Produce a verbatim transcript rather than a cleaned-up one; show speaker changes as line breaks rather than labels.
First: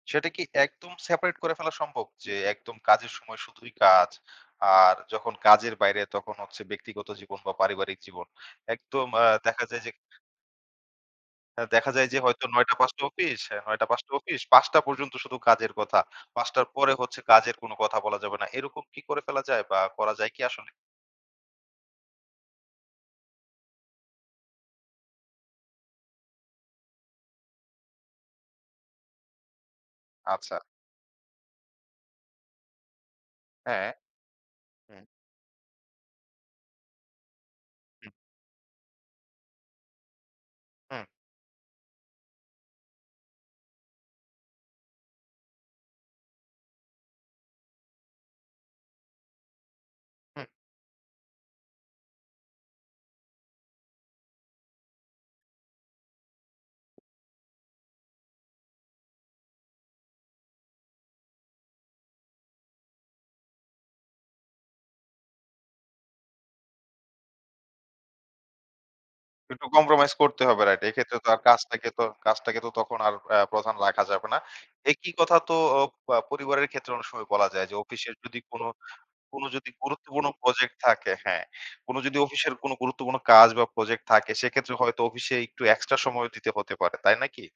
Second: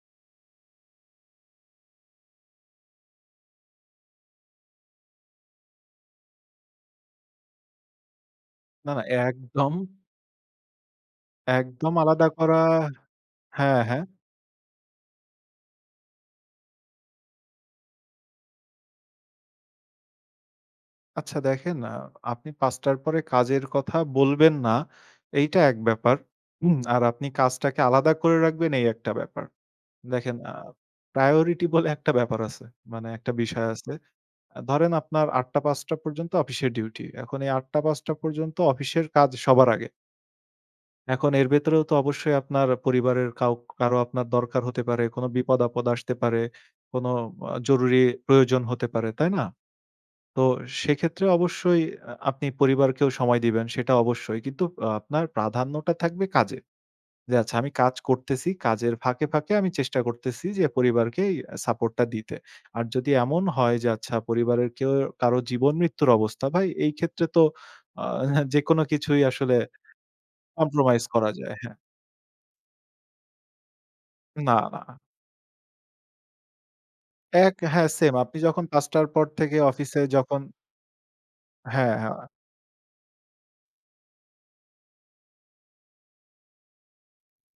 সেটা কি একদম সেপারেট করে ফেলা সম্ভব? যে একদম কাজের সময় শুধুই কাজ, আর যখন কাজের বাইরে তখন হচ্ছে ব্যক্তিগত জীবন বা পারিবারিক জীবন?
না, না
একদম আ দেখা
একদম
যায় যে অ্যা দেখা
একদম
যায় যে,
আলাদা
হয়তো
করা
নয় টা- পাঁচ টা অফিস, নয়
হ্যাঁ,
টা- পাঁচ
হ্যাঁ।
টা অফিস। পাঁচ টা পর্যন্ত শুধু কাজের কথা। পাঁচ টার পরে হচ্ছে কাজের কোন কথা বলা যাবে না। এরকম কি করে ফেলা যায় বা করা যায় কি আসলে?
আচ্ছা দেখেন আ আপনি পাঁচ টার পরে কাজের কথা বলবেন না, এইটা এক ব্যাপার। উম আর আপনি কাজটাকে আলাদা করে রাখবেন, এই একটা ব্যাপার। দেখেন আ
আচ্ছা।
প্রায়োরিটি বলে একটা ব্যাপার আছে। মানে এক টা বিষয়
হ্যাঁ।
আছে। অ্যা ধরেন
হু।
আপনার আট টা- পাঁচ টা পর্যন্ত অফিসের ডিউটি। এখন এই আট টা- পাঁচ
হু।
টা পর্যন্ত অফিসের কাজ সবার আগে।
হু।
এখন এর ভেতরেও তো অবশ্যই আপনার পরিবারের কাও কারো আপনার দরকার হতে পারে, কোন বিপদ-আপদ আসতে পারে, কোন আ জরুরি প্রয়োজন হতে পারে, তাই না?
হু।
তো সেক্ষেত্রে অবশ্যই অ্যা আপনি পরিবারকেও সময় দিবেন সেটা অবশ্যই। কিন্তু আ আপনার প্রাধান্যটা থাকবে কাজে। যে আচ্ছা আমি কাজ করতেছি, কাজের ফাঁকে, ফাঁকে আমি চেষ্টা করতেছি যে, পরিবারকে এই সাপোর্ট টা দিতে। আর যদি এমন হয় যে আচ্ছা পরিবারের কেউ কারো জীবন মৃত্যুর অবস্থা, ভাই এই ক্ষেত্রে তো আ হ্যাঁ, যেকোনো কিছুই আসলে
একটু কম্প্রোমাইজ করতে হবে, রাইট।
কম্প্রোমাইজ
এক্ষেত্রে তো
করা
আর
যায়, হ্যাঁ।
কাজটাকে তো কাজটাকে তো তখন আর অ্যা প্রধান রাখা যাবে না।
না, না।
একই কথা তো ওপ আ পরিবারের ক্ষেত্রে অনেক সময় বলা
এক,
যায়। যে
হ্যাঁ, সেম
অফিসের
আপনি
যদি কোন,
যখন পাঁচ টার পর
কোন
থেকে
যদি
অফিসে
গুরুত্বপূর্ণ
যখন
প্রজেক্ট থাকে, হ্যাঁ।
হ্যাঁ,
কোন যদি
হ্যাঁ।
অফিসের কোন গুরুত্বপূর্ণ কাজ বা প্রজেক্ট থাকে, সেক্ষেত্রে হয়তো অফিসে একটু এক্সট্রা সময় দিতে হতে পারে, তাই না কি?